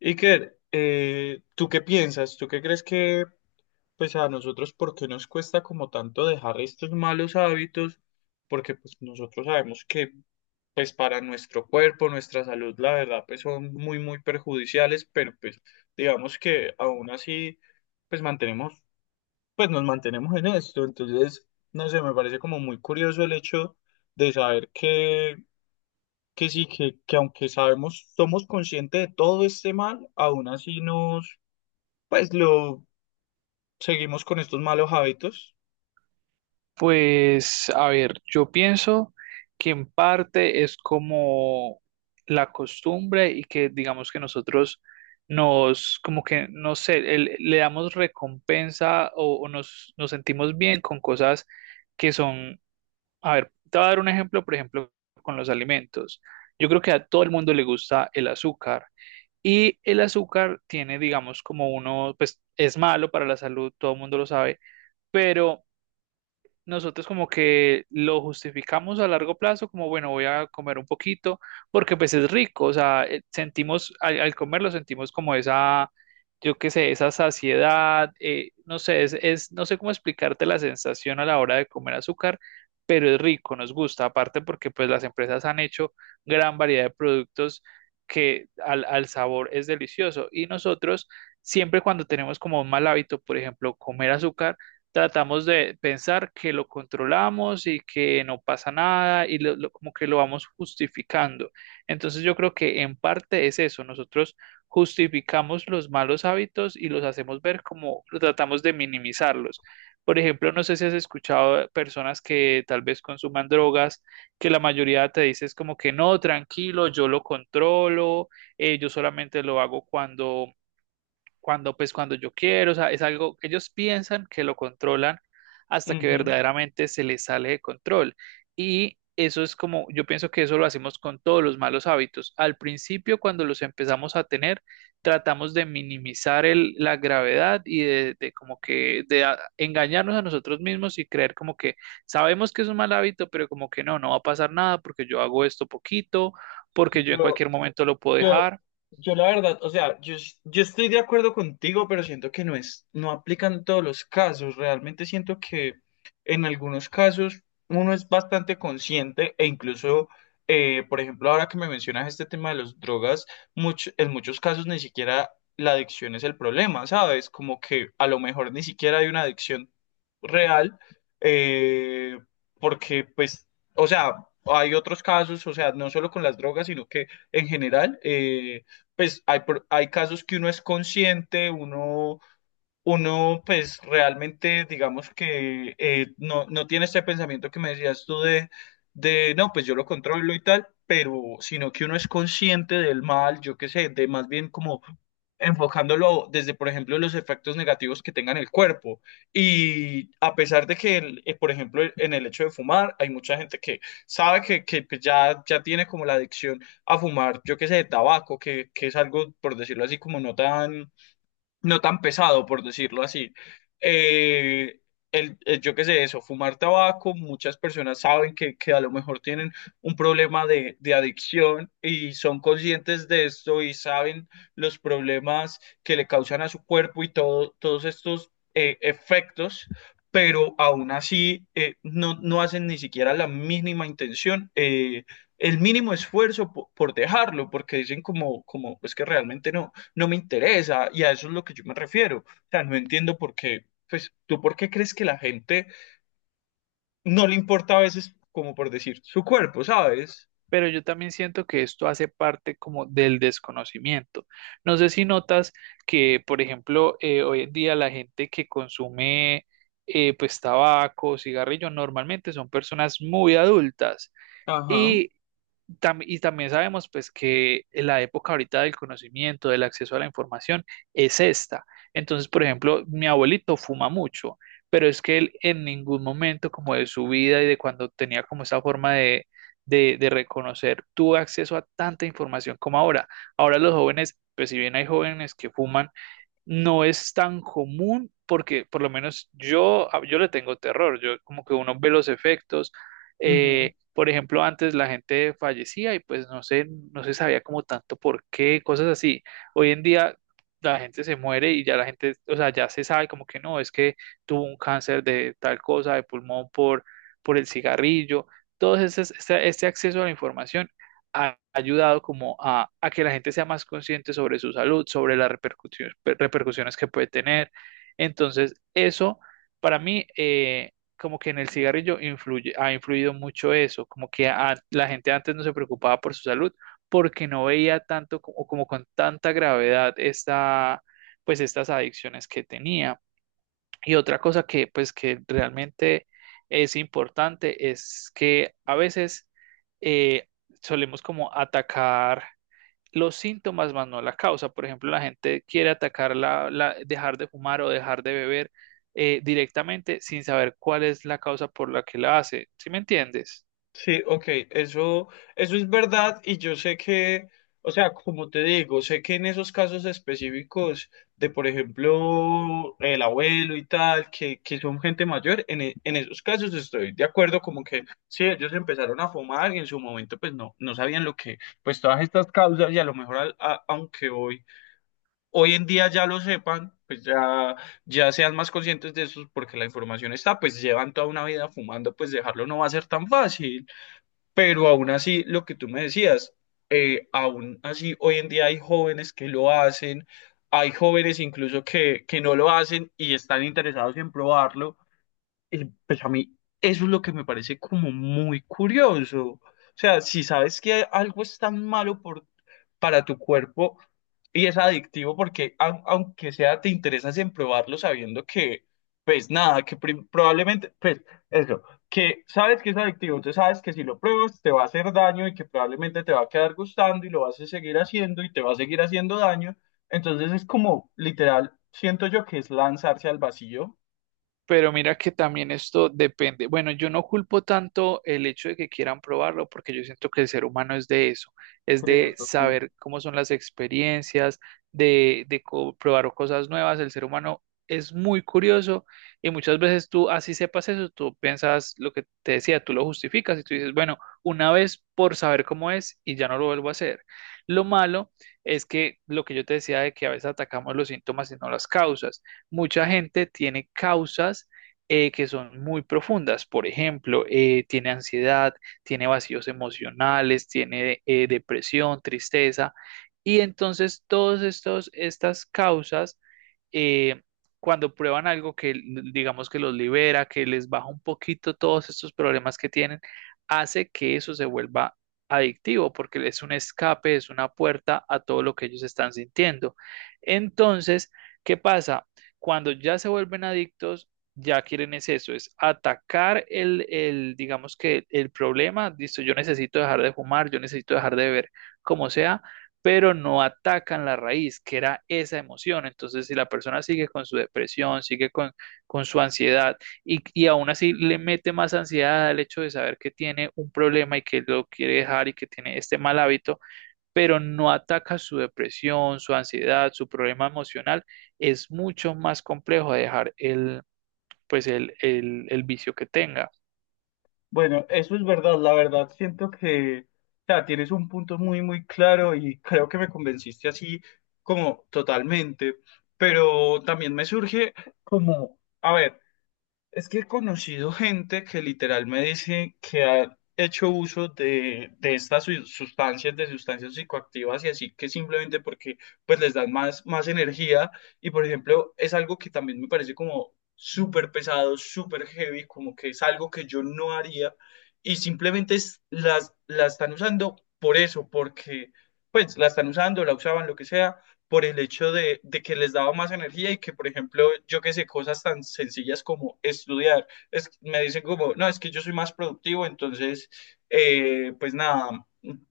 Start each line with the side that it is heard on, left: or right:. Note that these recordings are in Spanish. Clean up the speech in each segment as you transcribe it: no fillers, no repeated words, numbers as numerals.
left: Iker, ¿tú qué piensas? ¿Tú qué crees que, pues a nosotros, por qué nos cuesta como tanto dejar estos malos hábitos? Porque pues nosotros sabemos que, pues para nuestro cuerpo, nuestra salud, la verdad, pues son muy, muy perjudiciales, pero pues digamos que aún así, pues nos mantenemos en esto. Entonces, no sé, me parece como muy curioso el hecho de saber que sí, que aunque sabemos, somos conscientes de todo este mal, aún así nos pues lo seguimos con estos malos hábitos.
right: Pues, a ver, yo pienso que en parte es como la costumbre y que digamos que nosotros nos, como que, no sé, le damos recompensa o nos sentimos bien con cosas que son, a ver, te voy a dar un ejemplo, por ejemplo, con los alimentos. Yo creo que a todo el mundo le gusta el azúcar y el azúcar tiene, digamos, como uno, pues es malo para la salud, todo el mundo lo sabe, pero nosotros como que lo justificamos a largo plazo, como bueno, voy a comer un poquito, porque pues es rico, o sea, sentimos, al comerlo sentimos como esa, yo qué sé, esa saciedad, no sé, no sé cómo explicarte la sensación a la hora de comer azúcar, pero es rico, nos gusta, aparte porque pues las empresas han hecho gran variedad de productos que al sabor es delicioso y nosotros siempre cuando tenemos como un mal hábito, por ejemplo, comer azúcar, tratamos de pensar que lo controlamos y que no pasa nada y como que lo vamos justificando. Entonces yo creo que en parte es eso, nosotros justificamos los malos hábitos y los hacemos ver como tratamos de minimizarlos. Por ejemplo, no sé si has escuchado de personas que tal vez consuman drogas, que la mayoría te dice es como que no, tranquilo, yo lo controlo, yo solamente lo hago cuando yo quiero, o sea, es algo, ellos piensan que lo controlan hasta que
left: Ujú.
right: verdaderamente se les sale de control. Y eso es como, yo pienso que eso lo hacemos con todos los malos hábitos. Al principio, cuando los empezamos a tener, tratamos de minimizar la gravedad y de, como que engañarnos a nosotros mismos y creer como que sabemos que es un mal hábito, pero como que no, no va a pasar nada porque yo hago esto poquito, porque yo en
left: Yo,
right: cualquier momento lo puedo
left: Yo,
right: dejar.
left: yo la verdad, o sea, yo, yo estoy de acuerdo contigo, pero siento que no es, no aplican todos los casos. Realmente siento que en algunos casos uno es bastante consciente e incluso, por ejemplo, ahora que me mencionas este tema de las drogas, en muchos casos ni siquiera la adicción es el problema, ¿sabes? Como que a lo mejor ni siquiera hay una adicción real, eh, porque pues, o sea, hay otros casos, o sea, no solo con las drogas, sino que en general. Pues hay, hay casos que uno es consciente, uno pues realmente digamos que no, no tiene este pensamiento que me decías tú de no, pues yo lo controlo y tal, pero sino que uno es consciente del mal, yo qué sé, de más bien como enfocándolo desde, por ejemplo, los efectos negativos que tenga en el cuerpo. Y a pesar de que, por ejemplo, en el hecho de fumar, hay mucha gente que sabe que pues, ya, ya tiene como la adicción a fumar, yo qué sé, de tabaco, que es algo, por decirlo así, como no tan pesado, por decirlo así. Eh, yo qué sé, eso, fumar tabaco, muchas personas saben que a lo mejor tienen un problema de adicción y son conscientes de esto y saben los problemas que le causan a su cuerpo y todo, todos estos efectos. Pero aún así no, no hacen ni siquiera la mínima intención, el mínimo esfuerzo por, dejarlo, porque dicen como, es que realmente no me interesa y a eso es lo que yo me refiero. O sea, no entiendo por qué, pues tú por qué crees que la gente no le importa a veces, como por decir, su cuerpo, ¿sabes?
right: Pero yo también siento que esto hace parte como del desconocimiento. No sé si notas que, por ejemplo, hoy en día la gente que consume pues tabaco, cigarrillo, normalmente son personas muy adultas
left: Ajá.
right: y también sabemos pues que la época ahorita del conocimiento, del acceso a la información es esta. Entonces, por ejemplo, mi abuelito fuma mucho, pero es que él en ningún momento como de su vida y de cuando tenía como esa forma de, de reconocer, tuvo acceso a tanta información como ahora. Ahora los jóvenes, pues si bien hay jóvenes que fuman, no es tan común porque por lo menos yo, yo le tengo terror, yo como que uno ve los efectos.
left: Ujú.
right: Por ejemplo, antes la gente fallecía y pues no sé, no se sabía como tanto por qué, cosas así. Hoy en día la gente se muere y ya la gente, o sea, ya se sabe como que no, es que tuvo un cáncer de tal cosa, de pulmón por el cigarrillo. Este, acceso a la información ha ayudado como a que la gente sea más consciente sobre su salud, sobre las repercusiones que puede tener. Entonces, eso para mí, como que en el cigarrillo influye, ha influido mucho eso, como que la gente antes no se preocupaba por su salud porque no veía tanto co- o como con tanta gravedad esta, pues estas adicciones que tenía. Y otra cosa que pues que realmente es importante es que a veces eh, solemos como atacar los síntomas más no la causa. Por ejemplo, la gente quiere atacar dejar de fumar o dejar de beber, directamente sin saber cuál es la causa por la que la hace. ¿Sí me entiendes?
left: Sí, ok, eso, eso es verdad y yo sé que, o sea, como te digo, sé que en esos casos específicos de, por ejemplo, el abuelo y tal, que son gente mayor, en esos casos estoy de acuerdo, como que sí, ellos empezaron a fumar y en su momento pues no, no sabían lo que, pues todas estas causas y a lo mejor aunque hoy en día ya lo sepan, pues ya, ya sean más conscientes de eso porque la información está, pues llevan toda una vida fumando, pues dejarlo no va a ser tan fácil. Pero aún así, lo que tú me decías, aún así hoy en día hay jóvenes que lo hacen, hay jóvenes incluso que no lo hacen y están interesados en probarlo. Y pues a mí eso es lo que me parece como muy curioso. O sea, si sabes que algo es tan malo por para tu cuerpo y es adictivo porque aunque sea te interesas en probarlo sabiendo que pues nada, que probablemente pues eso, que sabes que es adictivo, entonces sabes que si lo pruebas te va a hacer daño y que probablemente te va a quedar gustando y lo vas a seguir haciendo y te va a seguir haciendo daño, entonces es como literal, siento yo que es lanzarse al vacío.
right: Pero mira que también esto depende. Bueno, yo no culpo tanto el hecho de que quieran probarlo, porque yo siento que el ser humano es de eso, es de
left: Curioso, sí.
right: saber cómo son las experiencias, de, probar cosas nuevas. El ser humano es muy curioso y muchas veces tú, así sepas eso, tú piensas lo que te decía, tú lo justificas y tú dices, bueno, una vez por saber cómo es y ya no lo vuelvo a hacer. Lo malo es que lo que yo te decía de que a veces atacamos los síntomas y no las causas, mucha gente tiene causas que son muy profundas. Por ejemplo, tiene ansiedad, tiene vacíos emocionales, tiene depresión, tristeza. Y entonces todas estas causas, eh, cuando prueban algo que digamos que los libera, que les baja un poquito todos estos problemas que tienen, hace que eso se vuelva adictivo, porque es un escape, es una puerta a todo lo que ellos están sintiendo. Entonces, ¿qué pasa? Cuando ya se vuelven adictos, ya quieren es eso, es atacar el digamos que el problema, listo, yo necesito dejar de fumar, yo necesito dejar de beber, como sea, pero no atacan la raíz, que era esa emoción. Entonces, si la persona sigue con su depresión, sigue con su ansiedad y aún así le mete más ansiedad al hecho de saber que tiene un problema y que lo quiere dejar y que tiene este mal hábito, pero no ataca su depresión, su ansiedad, su problema emocional, es mucho más complejo de dejar pues el vicio que tenga.
left: Bueno, eso es verdad, la verdad. Siento que, o sea, tienes un punto muy, muy claro y creo que me convenciste así como totalmente, pero también me surge como, a ver. Es que he conocido gente que literal me dice que ha hecho uso de estas sustancias, de sustancias psicoactivas y así que simplemente porque pues les dan más, más energía y por ejemplo es algo que también me parece como súper pesado, súper heavy, como que es algo que yo no haría y simplemente la están usando por eso, porque pues la están usando, la usaban, lo que sea por el hecho de que les daba más energía y que, por ejemplo, yo que sé, cosas tan sencillas como estudiar, es, me dicen como, no, es que yo soy más productivo, entonces, pues nada,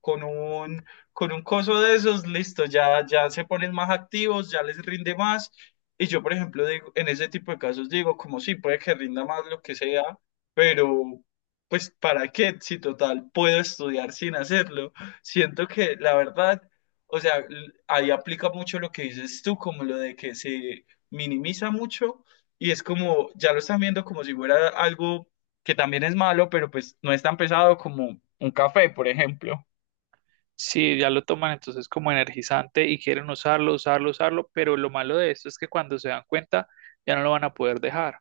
left: con un, con un coso de esos, listo, ya, ya se ponen más activos, ya les rinde más. Y yo, por ejemplo, digo, en ese tipo de casos digo, como sí, puede que rinda más lo que sea, pero pues ¿para qué? Si total, puedo estudiar sin hacerlo. Siento que la verdad o sea, ahí aplica mucho lo que dices tú, como lo de que se minimiza mucho y es como, ya lo están viendo como si fuera algo que también es malo, pero pues no es tan pesado como un café, por ejemplo.
right: Sí, ya lo toman entonces como energizante y quieren usarlo, usarlo, usarlo, pero lo malo de esto es que cuando se dan cuenta ya no lo van a poder dejar.